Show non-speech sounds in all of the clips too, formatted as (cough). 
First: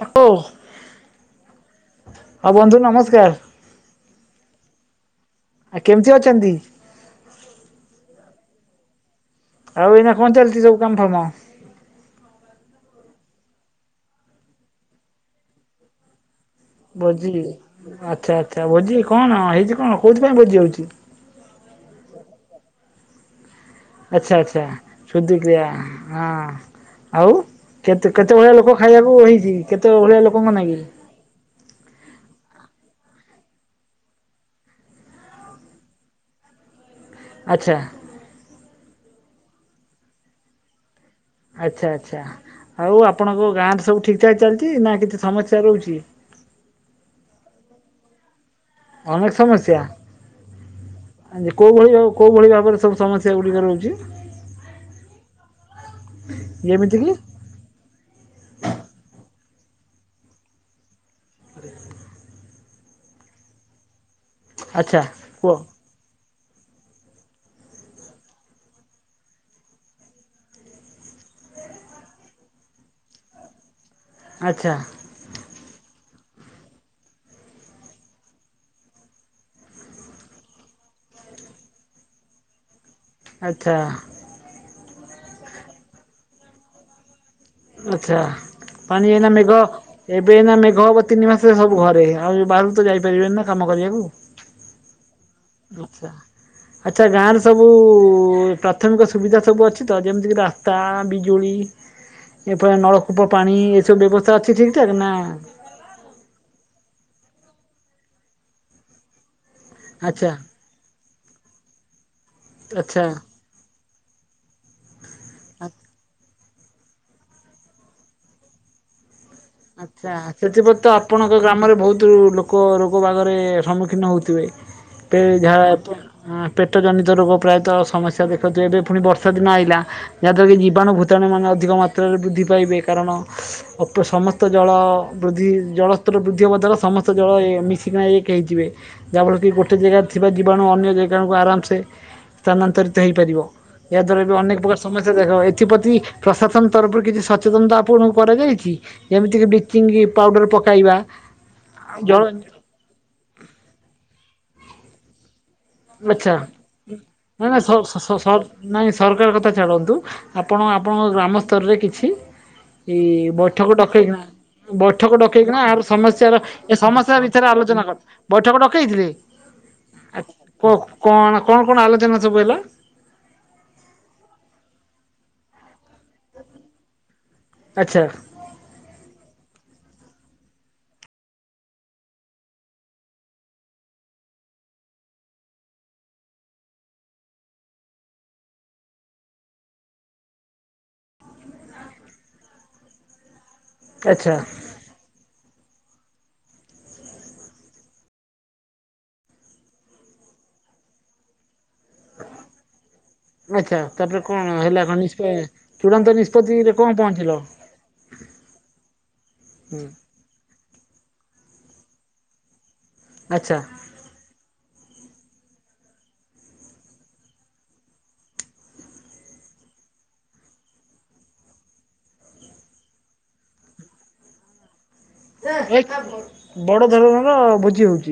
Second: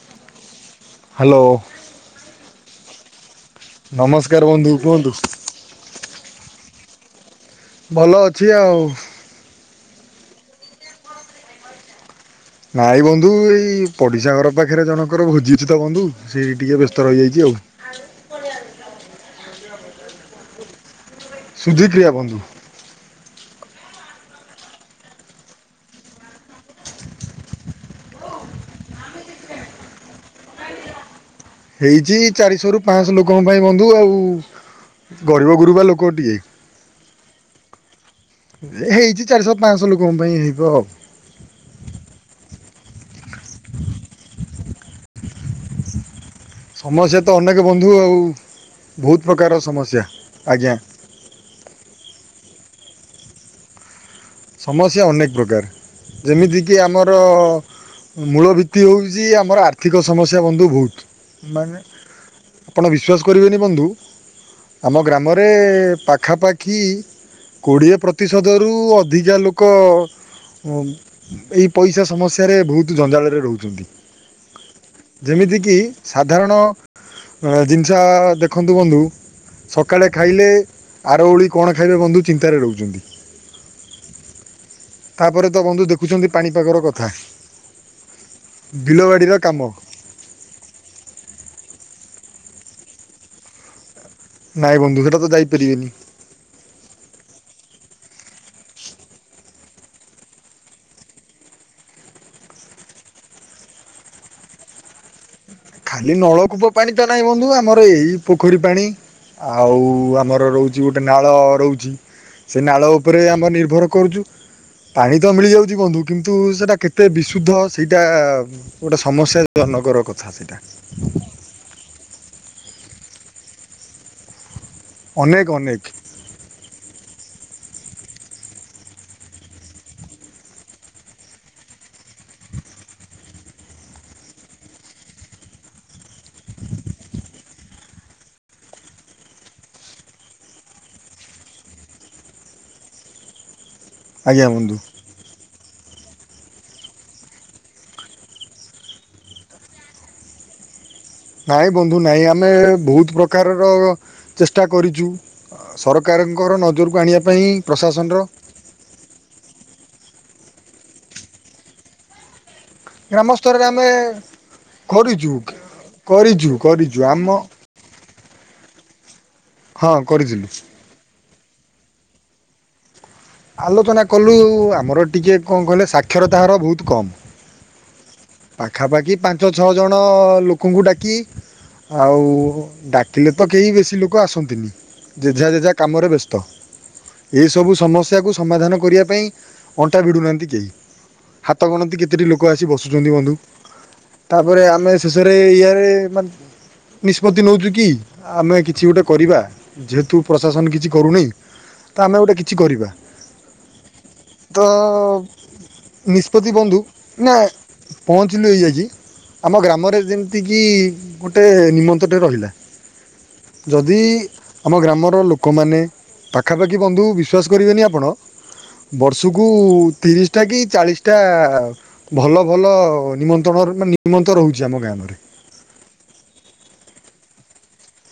ତାକୁ ହ୍ୟାଲୋ ହଁ ବନ୍ଧୁ ନମସ୍କାର, ନମସ୍କାର ବନ୍ଧୁ କୁହନ୍ତୁ। ଆ କେମିତି ଅଛନ୍ତି? ଭଲ ଅଛି ଆଉ। ଆଉ ଏଇନା କଣ ଚାଲିଛି ସବୁ କାମଫାମ? ନାଇଁ ବନ୍ଧୁ, ଏଇ ପଡିଶା ଘର ପାଖରେ ଜଣଙ୍କର ଭୋଜି ଅଛି ତ ବନ୍ଧୁ। ସେଇଠି ଟିକେ ବ୍ୟସ୍ତ ଭୋଜି, ରହିଯାଇଛି ଆଉ। ଆଚ୍ଛା ଆଚ୍ଛା ଭୋଜି, କଣ ହେଇଛି କଣ, କୋଉଥିପାଇଁ ଭୋଜି ହଉଛି? ସୁଧି କ୍ରିୟା ବନ୍ଧୁ ଆଛା ଆଚ୍ଛା, ଶୁଦ୍ଧିକ୍ରିୟା ହଁ। ଆଉ କେତେ କେତେ ଭଳି ଲୋକ ଖାଇବାକୁ ହେଇଛି, କେତେ ଭଳିଆ ଲୋକଙ୍କ ନାଗି? ହେଇଛି, ଚାରିଶହରୁ ପାଅଁଶହ ଲୋକଙ୍କ ପାଇଁ ବନ୍ଧୁ ଆଉ। ଗରିବଗୁରୁବା ଲୋକଟିଏ। ଆଚ୍ଛା। ହେଇଛି, ଚାରିଶହ ପାଅଁଶହ ଲୋକଙ୍କ ପାଇଁ ହେବ ଆଉ। ଆଛା ଆଚ୍ଛା, ଆଉ ଆପଣଙ୍କ ଗାଁଆରେ ସବୁ ଠିକଠାକ୍ ଚାଲିଛି ନା କିଛି ସମସ୍ୟା ରହୁଛି? ସମସ୍ୟା ତ ଅନେକ ବନ୍ଧୁ ଆଉ। ବହୁତ ଅନେକ ପ୍ରକାର ସମସ୍ୟା, ଆଜ୍ଞା କୋଉ ଭଳି କୋଉ ଭଳି? କୋଉ ସବୁ ସମସ୍ୟା ଗୁଡିକ ରହୁଛି? ସମସ୍ୟା ଅନେକ ପ୍ରକାର। ଯେମିତିକି ଯେମିତି କିି ଆମରଅଅ ମୂଳ ଭିତ୍ତି ହେଉଛି ଆ ଆମର ଆର୍ଥିକ ସମସ୍ୟା ବନ୍ଧୁ ବହୁତ ମାନେ ଆପଣ ବିଶ୍ୱାସ କରିବେନି ବନ୍ଧୁ ଆମ ଆଚ୍ଛା ଗ୍ରାମରେ କୁହ ପାଖାପାଖି କୋଡ଼ିଏ ପ୍ରତିଶତରୁ ଅ ଧିକା ଲୋକ ଏଇ ପଇସା ସମସ୍ୟାରେ ବହୁତ ଜଞ୍ଜାଳରେ ରହୁଛନ୍ତି। ଆଚ୍ଛା। କି ସାଧାରଣ ଜିନିଷ ଦେଖନ୍ତୁ ବନ୍ଧୁ ସକାଳେ ଖାଇଲେ ଆର ଓଳି କଣ‌ ଖାଇବେ ବନ୍ଧୁ ଚିନ୍ତାରେ ରହୁଛନ୍ତି। ଆଚ୍ଛା। ତାପରେ ତ ବନ୍ଧୁ ଦେଖୁଛନ୍ତି ପାଣିପାଗର କଥା। ଆଚ୍ଛା ପାଣି ଏଇନା ବିଲବାଡ଼ିର ମେଘ କାମ ଏବେ ଏଇନା ମେଘ ହବ ତିନି ମାସେ ସବୁ ଘରେ। ଆଉ ବାହାରକୁ ତ ଯାଇପାରିବେନି ନା କାମ କରିବାକୁ। ନାଇଁ ବନ୍ଧୁ ସେଟା ତ ଯାଇପାରିବେନି ଆଛା ଆଛା ଗାଁଆରେ ସବୁ (inaudible) ପ୍ରାଥମିକ ସୁବିଧା ସବୁ ଅଛି ତ ଯେମିତିକି ରାସ୍ତା, ବିଜୁଳି? ଏପରି ନଳକୂପ ପାଣି ଏସବୁ ବ୍ୟବସ୍ଥା ଅଛି ଠିକଠାକ୍ ନା ଖାଲି ନଳକୂପ ପାଣି ତ ନାହିଁ ବନ୍ଧୁ ଆମର ଏଇ ପୋଖରୀ ପାଣି। ଆଉ ଆଚ୍ଛା ଆମର ରହୁଛି ଗୋଟେ ନାଳ ରହୁଛି ସେ ନାଳ ଆଚ୍ଛା। ଉପରେ ଆମ ନିର୍ଭର କରୁଛୁ, ପାଣି ତ ମିଳିଯାଉଛି ବନ୍ଧୁ କିନ୍ କିନ୍ତୁ ସେଇଟା କେତେ ବିଶୁଦ୍ଧ ସେଇଟା ଗୋଟେ ସମସ୍ୟାଜନକର ଆଚ୍ଛା କଥା ସେଇଟା। ସେଥିପ୍ରତି ତ ଆପଣଙ୍କ ଗ୍ରାମରେ ବହୁତ ଲୋକ ରୋଗବାଗରେ ସମ୍ମୁଖୀନ ହେଉଥିବେ? (inaudible) ଅନେକ ଯାହା ଅନେକ ପେଟଜନିତ ରୋଗ ପ୍ରାୟତଃ ସମସ୍ (inaudible) ଦେଖନ୍ତୁ ଏବେ ପୁଣି ବର୍ଷା ଦିନ ଆଇଲା ଯାହା ଦ୍ଵାରା କି ଜୀବାଣୁ ଭୂତାଣୁ ମାନେ ଅଧିକ ମାତ୍ରାରେ ବୃଦ୍ଧି ପାଇବେ କାରଣ ଅଳ୍ପ ସମସ୍ ସମସ୍ତ ଜଳ ବୃଦ୍ଧି ଜଳସ୍ତର ବୃଦ୍ଧି ହେବା ଦ୍ୱାରା ସମସ୍ତ ଜଳ ମିଶିକିନା ଏକ ହେଇ ଯିବେ, ଯାହାଫଳରେ କି ଗୋଟେ ଜାଗାରେ ଥିବା ଜୀବାଣୁ ଅନ୍ୟ ଜାଗାକୁ ଆରାମସେ ସ୍ଥାନାନ୍ତରିତ ହେଇପାରିବ। ଏହା ଦ୍ଵାରା ବି ଆଜ୍ଞା ଅନେକ ବନ୍ଧୁ ପ୍ରକାର ସମସ୍ୟା ଦେଖା (inaudible) ଏଥିପତି ପ୍ରଶାସନ ତରଫରୁ କିଛି ସଚେତନତା ଆପଣଙ୍କୁ କରାଯାଇଛି? ଯେମିତିକି ବ୍ଲିଚିଙ୍ଗ ପାଉଡ଼ର ପକାଇବା ନାଇଁ ବନ୍ଧୁ ଜଳ ନାଇଁ, ଆମେ ବହୁତ ପ୍ରକାରର ଚେଷ୍ଟା କରିଚୁ। ଆଛା ନାଇଁ ସ ସ ପ୍ରଶାସନର ସର ନାଇଁ ସରକାର କଥା ଛାଡନ୍ତୁ ଆପ୍ ଆପଣ ଆପଣଙ୍କ ଗ୍ରାମ ସ୍ତରରେ କିଛି ଗ୍ରାମ ଇଏ ସ୍ତରରେ ବୈଠକ ଆମେ ଡକେଇକିନା ବୈଠକ କରିଛୁ ଡକେଇକିନା ଆର ସମସ୍ୟାର କରିଛୁ ଏ କରିଛୁ ସମସ୍ୟା ଆମ ବିଷୟରେ ଆଲୋଚନା କର ବୈଠକ ଡକେଇ ଥିଲେ? ହଁ କରିଥିଲୁ। କଣ କଣ କଣ ଆଲୋଚନା ସବୁ ହେଲା? ଆଲୋଚନା କଲୁ ଆମର ଟିକେ କଣ କହିଲେ ସାକ୍ଷରତା ହାର ବୋହୁତ କମ୍। ଆଛା। ପାଖାପାଖି ପାଞ୍ଚ ଛଅଜଣ ଲୋକଙ୍କୁ ଡାକି ଆଉ ଡାକିଲେ ତ କେହି ବେଶୀ ଲୋକ ଆସନ୍ତିନି। ଯେଝା ଯେଝା କାମରେ ବ୍ୟସ୍ତ। ଏସବୁ ସମସ୍ୟାକୁ ସମାଧାନ କରିବା ପାଇଁ ଅଣ୍ଟା ଭିଡ଼ୁନାହାନ୍ତି କେହି। ହାତ ଗଣତି କେତୋଟି ଲୋକ ଆସି ବସୁଚନ୍ତି ବନ୍ଧୁ, ଆଚ୍ଛା। ତାପରେ ଆମେ ଶେଷରେ ଏଇଆ ରେ ମାନ୍ ନିଷ୍ପତ୍ତି ନୋଉଚୁ କି ଆ-ଆମେ କିଛି ଗୋଟେ କରିବା ଯେହେତୁ ପ୍ରଶାସନ କିଛି କରୁନେଇ ତ ଆମେ ଗୋଟେ କିଛି କରିବା। ଆଚ୍ଛା ତାପରେ କଣ ତ ହେଲା କଣ ନିଷ୍ପେ-ଚୂଡାନ୍ତ ନିଷ୍ପତ୍ତି ନିଷ୍ପତ୍ତିରେ ବନ୍ଧୁ କଣ ନା ପହଞ୍ଚିଲ? ପହଞ୍ଚିଲୁ ହେଇଆ ଯେ ଆମ ହୁଁ ଗ୍ରାମରେ ଯେମତି କିି ଗୋଟେ ନିମନ୍ତ୍ରଟେ ରହିଲା ଆଚ୍ଛା ଯଦି ଆମ ଗ୍ରାମର ଲୋକମାନେ ପାଖାପାଖି ବନ୍ଧୁ ବିଶ୍ୱାସ କରିବେନି ଆପଣ ବର୍ଷକୁ ତିରିଶଟା କି ଚାଳିଶଟା ଭଲ ଭଲ ନିମନ୍ତ୍ରଣ ମାନେ ନିମନ୍ତ ରହୁଚି ଆମ ଗ୍ରାମରେ। ବଡ ଧରଣର ଭୋଜି ହୋଉ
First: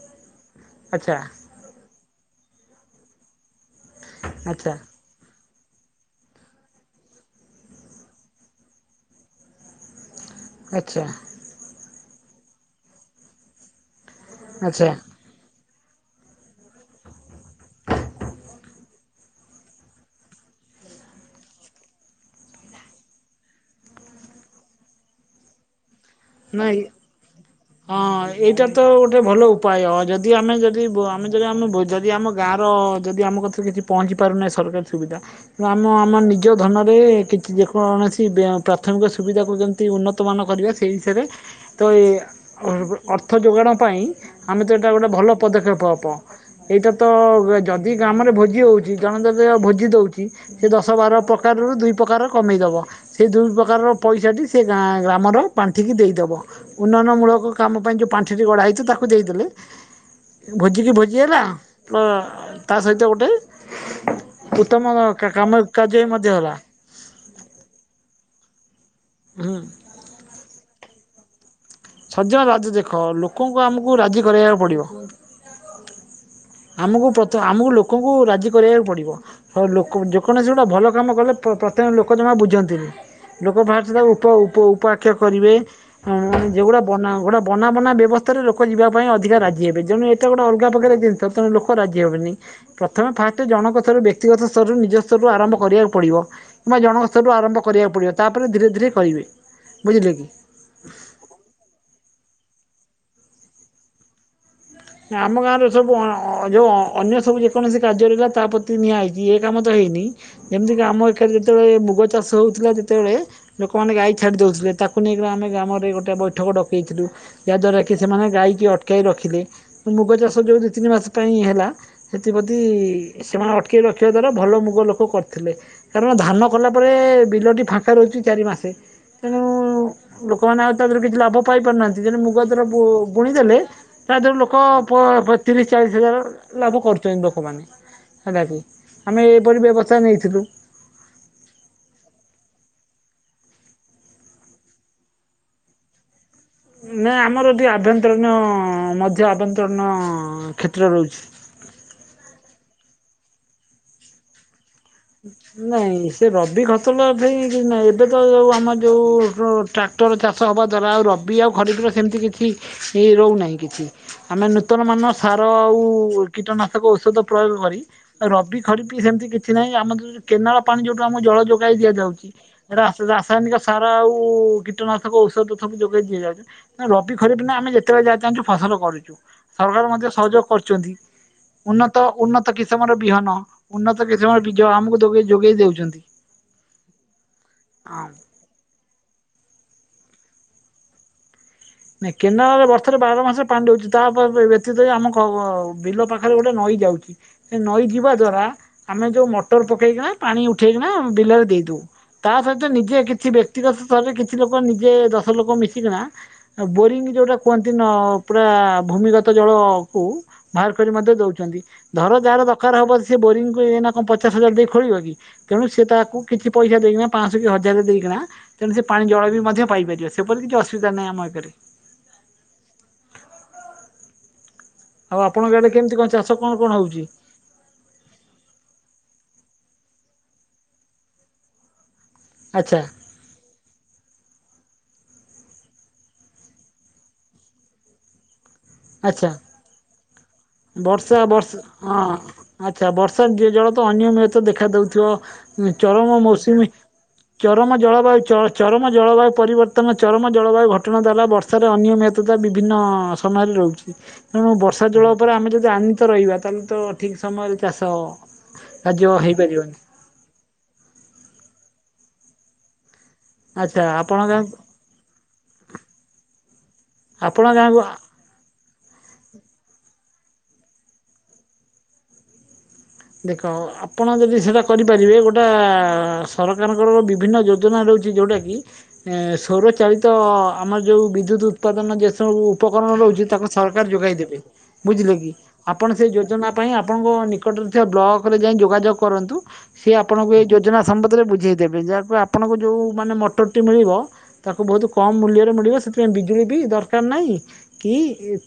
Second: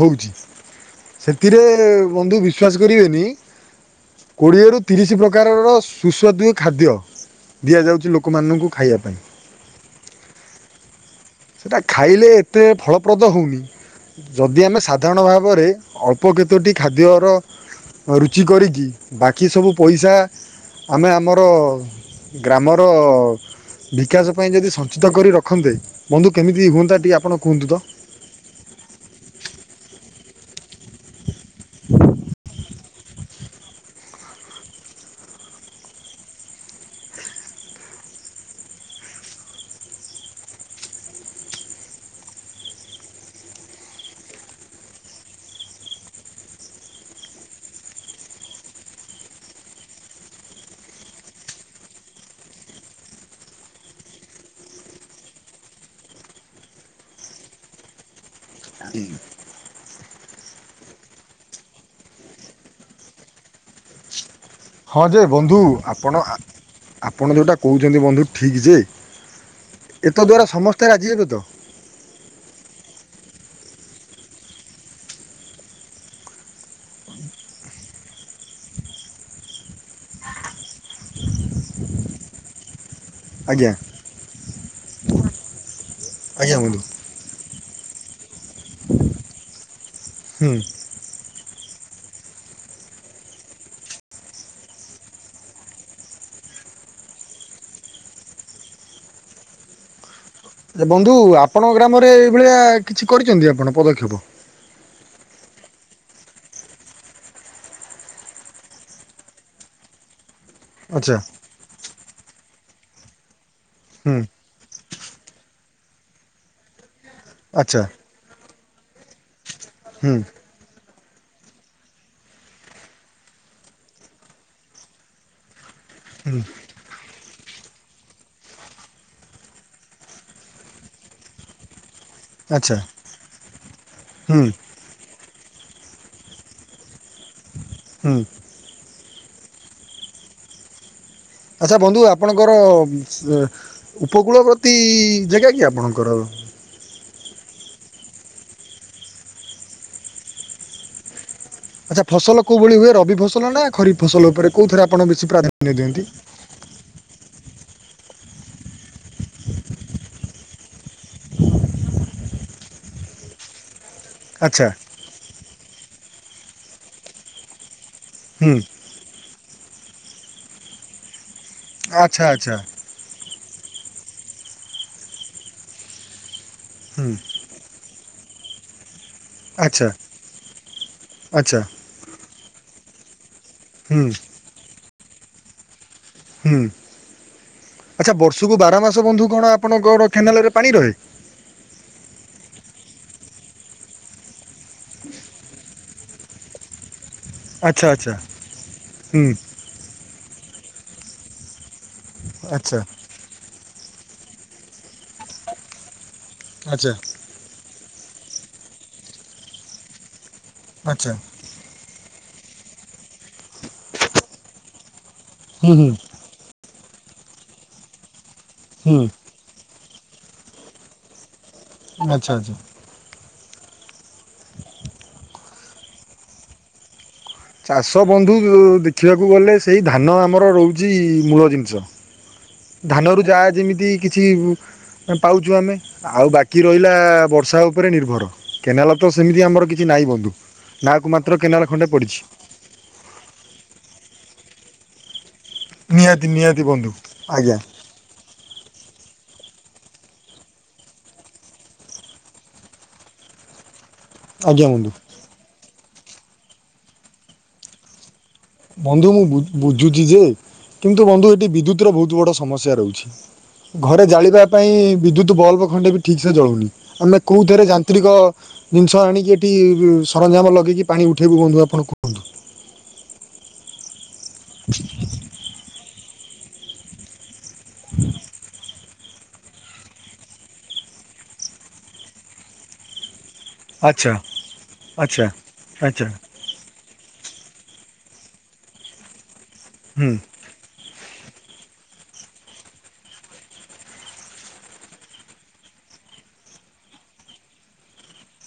ହୋଉଚି ସେଥିରେ ବନ୍ଧୁ ବିଶ୍ୱାସ କରିବେନି ଆଚ୍ଛା କୋଡିଏରୁ ତିରିଶି ପ୍ର ପ୍ରକାରର ସୁସ୍ୱାଦୁ ଖାଦ୍ୟ ଦିଆଯାଉଚି ଲୋକମାନଙ୍କୁ ଖାଇବା ପାଇଁ। । ଆଛା। ଖାଇଲେ ଏତେ ଫଳପ୍ରଦ ହୋଉନି ଯଦି ଆମେ ଆଚ୍ଛା ସାଧାରଣ ଭାବରେ ଅଳ୍ପ କେତୋଟି ଖାଦ୍ୟର ରୁଚି କରିକି ବାକି ସବୁ ପଇସା ଆମେ ଆମର ଗ୍ରାମର ବିକାଶ ପାଇଁ ଯଦି ସଞ୍ଚିତ କରି ରଖନ୍ତେ ବନ୍ଧୁ କେମିତି ନାଇଁ ହୁଅନ୍ତା ଟିକେ ଆପଣ କୁହନ୍ତୁ ତ? ହଁ ଏଇଟା ତ ଗୋଟେ ଭଲ ଉପାୟ ଯଦି ଆମେ ଯ ଯି-ବ ଆମେ ଯଦି ଆମେ ବୋ-ଯଦି ଆମ ଗାଁର ଯଦି ଆମ କଥ କିଛି ପହଞ୍ଚି ପାରୁନାହିଁ ସରକାରୀ ସୁବିଧା ଅମ ଆମ ଆମ ନିଜ ଧନରେ କିଛି ଯେକୌଣସି ବ୍ୟୟ-ପ୍ରାଥମିକ ସୁବିଧାକୁ ଯେମିତି ଉନ୍ନତମାନ କରିବା ସେଇ ବିଷୟରେ ତ ଏ ଅ-ଅର୍ଥ ଯୋଗାଡ ପାଇଁ ଆମେ ତ ଏଟା ଗୋଟେ ଭଲ ପଦକ୍ଷେପ ପ-ପ ଏଇଟା ତ ଯଦି ଗ୍ରମରେ ଭୋଜି ହୋଉଚି ଜଣେ ତ ଦେୟ ଭୋଜି ଦୋଉଚି ସେତ ଦଶ ବାର ପ୍ରକାରରୁ ଦୁଇ ପ୍ରକାର କମେଇଦବ ସେ ଦୁଇ ପ୍ରକାରର ପଇସାଟି ସେ ଗାଁ ଗ୍ରାମରେ ପାଣ୍ଠିକି ଦେଇଦବ ଉନ୍ନୟନମୂଳକ କାମ ପାଇଁ ଯେଉଁ ପାଣ୍ଠିଟି ଗଡ଼ା ହେଇଚି ତାକୁ ଦେଇଦେଲେ ଭୋଜିିକି ଭୋଜି ହେଲା ପ୍ଲ-ତା ସହିତ ଗୋଟେ ଉତ୍ତମ ହଁ ଯେ କାମ ବନ୍ଧୁ କାର୍ଯ୍ୟ ଆପଣ ମଧ୍ୟ ହେଲା ଆ-ଆପଣ ଯୋଉଟା କୋହୁଚନ୍ତି ବନ୍ଧୁ ଠିକି ଯେ ହୁଁ ଏତଦ ଦ୍ଵାରା ସମସ୍ତେ ରାଜି ହେବେ ତ? ସଜବାଜ ଦେଖ ଲୋକଙ୍କୁ ଆମକୁ ରାଜି କରେଇବାକୁ ପଡିବ। ଆମକୁ ପ୍ରଥ-ଆମକୁ ଲୋକଙ୍କୁ ରାଜି କରେଇବାକୁ ପଡିବ କା-ଲୋକ ଯେକୌଣସି ଗୋଟେ ଭଲ କାମ କଲେ ପ ପ୍ରତେକେ ଲୋକ ଜମା ବୁଝନ୍ତିନି। ଲୋକ ଆଜ୍ଞା ଫାଷ୍ଟେ ତାକୁ ଉପ-ଉପ-ଉପଆକ୍ଷ କରିବେ ଆଜ୍ଞା ବନ୍ଧୁ। ଅଁ-ଯେଗୁଡା ବନା ଗୋଟେ ବନା ବନା ବେ ଅବସ୍ଥାରେ ଲୋକ ଯିବା ପାଇଁ ଅଧିକା ରାଜି ହେବେ ଯେଣୁ ଏଟା ଗୋଟେ ହୁଁ ଅଲଗା ପ୍ରକାର ଜିନିଷ। ଲୋକ ରାଜି ହେବେନି ପ୍ରଥମେ ଫାଷ୍ଟେ ଜଣଙ୍କ ସ୍ତରୁ ବ୍ୟକ୍ତିଗତ ସ୍ତରରୁ ନିଜ ସ୍ତକୁ ଆରମ୍ଭ କରିବାକୁ ପଡିବ। କିମ୍ବା ଜଣକ ସ୍ତରରୁ ଆରମ୍ଭ କରିବାକୁ ପଡିବ ତାପରେ ଧୀରେ ଧୀରେ କରିବେ ବୁଝିଲେକି। ବନ୍ଧୁ ଆପଣଙ୍କ ଗ୍ରାମରେ ଏଇ ଭଳିଆ କିଛି କରିଛନ୍ତି ଆପଣ ପଦକ୍ଷେପ? ନା ଆମ ଗାଁରେ ସବୁ ଅଁ-ଅଁ-ଯୋଉ ଅନ୍ୟ ସବୁ ଯେକୌଣସି କାର୍ଯ୍ୟରେଗା ତା ପ୍ରତି ନିଆ ହେଇଚି ଏ କାମ ତ ହେଇନି। ଯେମିତି କି ଆମ ଆଚ୍ଛା ଏକରେ ଯେତେବେଳେ ମୁଗ ଚାଷ ହୋଉଥୁଲା ଯେତେବେଳେ ଲୋକମାନେ ଗାଈ ହୁଁ ଛାଡି ଦଉଥିଲେ ତାକୁ ନେଇକ ଆମେ ଗ୍ରାମରେ ଗୋଟେ ବୈଠକ ଡକେଇଥିଲୁ । ୟା ଦ୍ଵାରା ଆଚ୍ଛା କି ସେମାନେ ଗାଈକି ଅଟକାଇ ରଖିଲେ ହୁଁ ମୁଗ ଚାଷ ଯୋଉ ଦି ତିନି ମାସ ପାଇଁ ହେଲା ସେଥିପତି ସେମାନେ ଅଟକେଇ ରଖିବା ଦ୍ଵାରା ଭଲ ମୁଗ ଲୋକ କରିଥିଲେ । କାରଣ ହୁଁ ଧାନ କଲା ପରେ ବିଲଟି ଫାଙ୍କା ରହୁଛି ଚାରି ମାସେ ତେଣୁ ଲୋକମାନେ ଆଉ ତାଦେହରେ କିଛି ଲାଭ ପାଇପାରୁନା ଦିନ ମୁଗ ଦର ଆଚ୍ଛା ବୁ ବୁଣି ଦେଲେ ତା ଦେହରୁ ହୁଁ ଲୋକ ପୋ ତିରିଶ ଚାଳିଶ ହଜାର ଲାଭ କରୁଛନ୍ତି ଲୋକମାନେ ହୁଁ ହେଲା କି? ଆମେ ଏହିପରି ବ୍ୟବସ୍ଥା ନେଇଥିଲୁ । ଆଚ୍ଛା ବନ୍ଧୁ ଆପଣଙ୍କର ଓମ୍ ଉପକୂଳବର୍ତୀ ଯେଗା କି ଆପଣଙ୍କର? ନାଇ ଆମର ଏଠିେ ଆଭ୍ୟନ୍ତରୀଣ ମଧ୍ୟ ଆଭ୍ୟନ୍ତରୀଣ କ୍ଷେତ୍ର ରହୁଛି । ଆଚ୍ଛା ଫସଲ କୋଉ ଭଳି ହୁଏ ରବି ଫସଲ ନା ଖରିଫ ଫସଲ ଉପରେ କୋଉଥିରେ ଆପଣ ବେଶୀ ପ୍ରାଧାନ୍ୟ ଦିଅନ୍ତି? ନାଇଁ ସେ ରବି ଫସଲ (unintelligible) ଏବେ ତ ଆମ ଯେଉଁ ଟ୍ରାକ୍ଟର ଚାଷ ହେବା ଦ୍ୱାରା ଆଉ ରବି ଆଉ ଖରିବିର ସେମିତି କିଛି ଏ ରହୁନାହିଁ କିଛି ଆମେ ଆଚ୍ଛା ନୂତନ ମାନ ସାର ଆଉ କୀଟନାଶକ ଔଷଧ ପ୍ରୟୋଗ କରି ହୁଁ ରବି ଖରପି ସେମିତି କିଛି ନାହିଁ ଆମ (unintelligible) ଯୋଉ କେନାଳ ପାଣି ଯୋଉଠୁ ଆମ ଜଳ ଯୋଗ (unintelligible) ଆଚ୍ଛା ଦିଆଯାଉଛି ଆଚ୍ଛା ରାସ୍ ରାସ୍ ରାସାୟନିକ ସାର ଆଉ କୀଟନାଶକ ଔଷଧ ସବୁ ଯୋଗେଇ ଦିଆଯାଉଛି ନା ହୁଁ ରବି ଖରିବ ନା ଆମେ ଯା ଚାହୁଛୁ ଫସଲ କରୁଛୁ ସରକାର ଆଚ୍ଛା ମଧ୍ୟ ସହଯୋଗ କରୁଛନ୍ତି ଆଚ୍ଛା ଉନ୍ନତ ଉ ତ କିସମର ବିହନ ହୁଁ ଉନ୍ନତ କିମର ବିଜୟ ଆମକୁ ଯୋଗେଇ ଦଉଛନ୍ତି। ହୁଁ ଆଚ୍ଛା ବର୍ଷକୁ ବାର ମାସ ବନ୍ଧୁ କଣ ଆପଣଙ୍କ କେନାଲ ରେ ପାଣି ରହେ? ନ କେନାଳରେ ବର୍ଷରେ ବାର ମାସରେ ପାଣି ଦଉଛି ତାପ ବ୍ୟତୀତରେ ଆମ ବିଲ ପାଖରେ ଗୋଟେ ନଈ ଯାଉଛି। ଆଚ୍ଛା ନଈ ଆଚ୍ଛା ଯିବା ଦ୍ଵାରା ଆମେ ଯୋଉ ହୁଁ ମଟର ପକେଇକିନା ପାଣି ଉଠେଇକିନାମେ ବିଲରେ ଦେଇଦଉ। ତା ସହିତ ଆଚ୍ଛା ନିଜେ କିଛି ବ୍ୟକ୍ତିଗତ ସ୍ତରରେ କିଛି ଲୋକ ନିଜେ ଦଶ ଲୋକ ମିଶିକିନା ଆଚ୍ଛା ବୋରିଂ ଯୋଉଟା କୁହନ୍ତି ନ ପୁରା ଭୂମିଗତ ଜଳ କୁ ବାହାର କରି ଆଚ୍ଛା ମଧ୍ୟ ଦେଉଛନ୍ତି ଧର ଯାହାର ଦରକାର ହବ ସ ବୋରିଙ୍ଗକୁ ନା କଣ ପଚାଶ ହଜାର ଦେଇ ଖୋଳିବ କି? ତେଣୁ ହୁଁ ସେ ହୁଁ ତାକୁ କିଛି ପଇସା ଦେଇକିନା ପାଞ୍ଚଶ କି ହଜାରରେ ଦେଇକିନା ତେଣୁ ସେ ହୁଁ ପାଣି ଜଳ ବି ମଧ୍ୟ ପାଇପାରିବ। ସେପରି କିଛି ଅସୁବିଧା ନାହିଁ ଆମ ଏକରେ ଆଚ୍ଛା ଆଚ୍ଛା। ଆଉ ଆପଣଙ୍କ ଆଡେ କେମିତି କଣ ଚାଷ କଣ କଣ ହଉଛି? ଚାଷ ବନ୍ଧୁ ଦେଖିବାକୁ ଗଲେ ସେଇ ଧାନ ଆମର ରହୁଛି ମୂଳ ଜିନିଷ ଆଚ୍ଛା ଧାନ ରୁ ଯାହା ଯେମିତି କିଛି ପାଉଛୁ ଆମେ ଆଉ ବାକି ରହିଲା ବର୍ଷା ଉପରେ ନିର୍ଭର। କେନାଲ ତ ଆଚ୍ଛା ସେମିତି ଆମର କିଛି ନାହିଁ ବନ୍ଧୁ। ନାଁକୁ ବର୍ଷା ମାତ୍ର ବର୍ଷା କେନାଲ ଖଣ୍ଡେ ହଁ ପଡ଼ିଛି ଆଚ୍ଛା ବର୍ଷା ଜଳ ତ ଅନିୟମିତ ତ ଦେଖା ଦଉଥିବ ଚରମ ନିହାତି ନିହାତି ମୌସୁମୀ ବନ୍ଧୁ ଆଜ୍ଞା ଚରମ ଜଳବାୟୁ ଚ ଚରମ ଜଳବାୟୁ ପରିବର୍ତ୍ତନ ଚରମ ଜଳବାୟୁ ଘଟଣା ଦ୍ୱାରା ବର୍ଷାରେ ଅନିୟମିତତା ବିଭିନ୍ନ ସମୟରେ ରହୁଛି। ତେଣୁ ଆଜ୍ଞା ବର୍ଷା ବନ୍ଧୁ ଜଳ ଜାଣି ତ ରହିବା ତାହେଲେ ତ ଠିକ ସମୟରେ ଚାଷ ହବ। ବନ୍ଧୁ ମୁଁ ବୁଝୁଛି ଯେ କିନ୍ତୁ ବନ୍ଧୁ ଏଠି ବିଦ୍ୟୁତ ର ବହୁତ ବଡ ସମସ୍ୟା ଆଚ୍ଛା ରହୁଛି। ଘରେ ଆପଣ ଗାଁ ଜାଳିବା ପାଇଁ ବିଦ୍ୟୁତ ବଲବ ଖଣ୍ଡେ ବି ଠିକ ସେ ଜଳଉନି ଆମେ ଆପଣ କୋଉଥରେ ଗାଁକୁ ଯାନ୍ତ୍ରିକ ଜିନିଷ ଆଣିକି ଏଠି ସରଞ୍ଜାମ ଲଗେଇକି ପାଣି ଉଠାଇବୁ ବନ୍ଧୁ ଆପଣ କୁହନ୍ତୁ। ଦେଖ ଆପଣ ଯଦି ସେଟା କରିପାରିବେ ଗୋଟେ ସରକାରଙ୍କର ବିଭିନ୍ନ ଯୋ ଯୋଜନା ରହୁଛି ଯୋଉଟା କି ଏ ସୌର ଚାଳିତ ଆମର ଯୋଉ ବିଦ୍ୟୁତ ଉତ୍ପାଦନ ଯେ ସବୁ ଉପକରଣ ରହୁଛି ତାଙ୍କ ସରକାର ଆଚ୍ଛା ଯୋଗାଇ ଦେବେ ବୁଝିଲେ ଆଚ୍ଛା କି ଆପଣ ସେ ଆଚ୍ଛା ଯୋଜନା ପାଇଁ ଆପଣଙ୍କ ନିକଟରେ ବ୍ଲକ ରେ ଯାଇ ଯୋଗାଯ କରନ୍ତୁ ସିଏ ହୁଁ ଆପଣଙ୍କୁ ଯୋଜନା ସମ୍ପଦରେ ବୁଝାଇଦେବେ ଯାହାକୁ ଆପଣଙ୍କୁ ଯେଉଁ ମାନେ ମଟରଟି ମିଳିବ ତାକୁ ବହୁତ କମ୍ ମୂଲ୍ୟରେ ମିଳିବ। ସେଥିପ ବିଜୁଳି ବି ଦରକାର ନାହିଁ କି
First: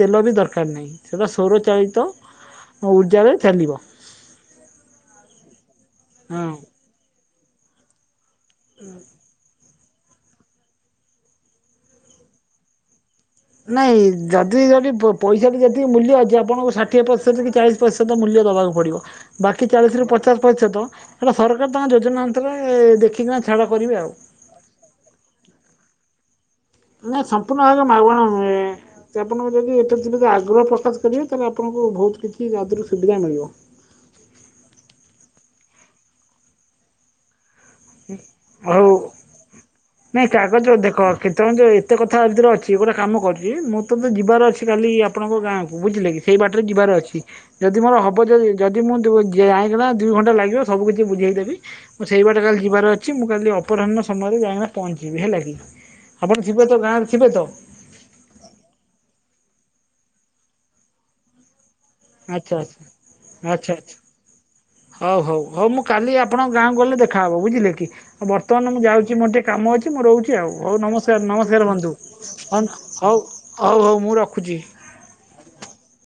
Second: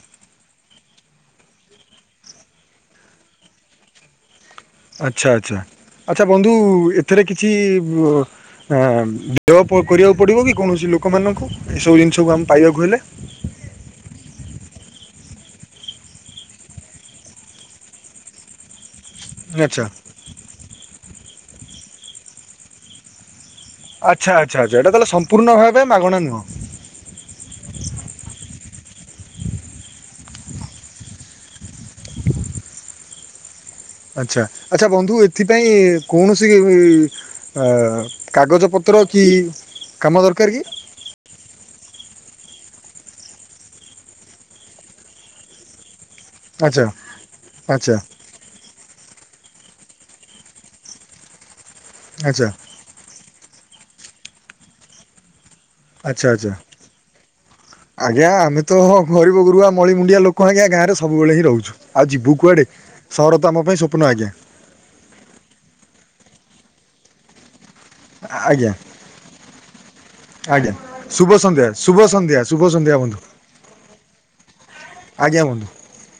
ତେଲ ବି ଦରକାର ନାହିଁ ସେଟା ସୌର ଚାଳିତ ଉର୍ଜାରେ ଚାଲିବ। ଆଛା ଆଚ୍ଛା ଆଚ୍ଛା ହଁ ବନ୍ଧୁ ଏଥିରେ କିଛି ହ ଦେୟ କରିବାକୁ ପଡିବ କି କୌଣସି ଲୋକମାନଙ୍କୁ ଏସବୁ ଜିନିଷକୁ ଆମେ ପାଇବାକୁ ହେଲେ? ନାଇଁ ଯଦି ଯଦି ପ ପଇସାଟି ଏତିକି ମୂଲ୍ୟ ଅଛି ଆପଣଙ୍କୁ ଷାଠିଏ ପର୍ସେଣ୍ଟ କି ଚାଳିଶ ପର୍ସେଣ୍ଟର ମୂଲ୍ୟ ଦବାକୁ ପଡିବ। ବାକି ଆଚ୍ଛା ଚାଳିଶ ରୁ ପଚାଶ ପରିଶତ ହେଟା ସରକାର ତାଙ୍କ ଯୋଜନା ଅନୁସାରେ ଦେଖିକିନା ଛାଡ଼ କରିବେ ଆଉ। ଆଚ୍ଛା ଆଛ ଆଛା ଏଟା ତାହାଲେ ସମ୍ପୂର୍ଣ ଭାବେ ମାଗଣା ନୁହଁ। ନା ସମ୍ପୂଣ୍ଣ ଭାବେ ମାଗଣା ନୁହେଁ ଆପଣ ଯଦି ଏଥେ ଦ ପ୍ରତି ଆଗ୍ରହ ପ୍ରକାଶ କରିବେ ତାହେଲେ ଆପଣଙ୍କୁ ବହୁତ କିଛି ଆଦିହରୁ ସୁବିଧା ମିଳିବ। ଆଛା ଆଚ୍ଛା ବନ୍ଧୁ ଏଥିପାଇଁ କୌଣସି ଆଉ କାଗଜପତ୍ର କି କାମ ଦରକାର କି? ତେ କଥା ଆ ଭିତରେ ଅଛି ଗୋଟେ କାମ କରୁଛି। ମୁଁ ତେ ଯିବାର ଅଛି କାଲି ଆପଣଙ୍କ ଗାଁକୁ ବୁଝିଲେ କି ସେଇ ବାଟରେ ଆଚ୍ଛା ଯିବାର ଅଛି। ଯଦି ମୋର ଆଚ୍ଛା ହବ ଯ ଯଦି ମୁଁ ଯାଇଁକିନା ଦୁଇ ଘଣ୍ଟା ଲାଗିବ ସବୁ କିଛି ବୁଝେଇଦେବି ମୁ ସେଇ ବାଟେ ଆଚ୍ଛା କାଲି ଯିବାର ଅଛି ମୁଁ କାଲି ଅପରାହ୍ଣ ସମୟରେ ଯାଇକିନା ପହଞ୍ଚିବି ହେଲା କି? ଆଛା ଆପଣ ଆଛା ଥିବେ ତ ଗାଁରେ ଥିବେ ତ ଆଜ୍ଞା ଆମେ ତ ହଉ ଗରିବ ଗୁରୁବା ମଳି ମୁଣ୍ଡିଆ ଲୋକ ଆଜ୍ଞା ଗାଁରେ ସବୁବେଳେ ହିଁ ରହୁଚୁ। ଆଚ୍ଛା ଆଛା ଆଚ୍ଛା ଆଚ୍ଛା ସ୍ୱପ୍ନ ଆଜ୍ଞା ହଉ ହଉ ହଉ ମୁଁ କାଲି ଆପଣଙ୍କ ଗାଁକୁ ଗଲେ ଦେଖାହବ ବୁଝିଲେ କି? ଆଉ ଆଜ୍ଞା ବର୍ତ୍ତମାନ ମୁଁ ଯାଉଛି ମୋର ଟିକେ କାମ ଅଛି। ମୁଁ ରହୁଛି ଆଉ ଆଜ୍ଞା ହଉ ନମସକାର ଶୁଭ ସନ୍ଧ୍ୟା ନମସ୍କାର ବନ୍ଧୁ ଶୁଭ ସନ୍ଧ୍ୟା ହ। ଶୁଭ ସନ୍ଧ୍ୟା ବନ୍ଧୁ ହୋଉ ହୋଉ ହୋଉ ମୁଁ ରଖୁଛି। ଆଜ୍ଞା ବନ୍ଧୁ।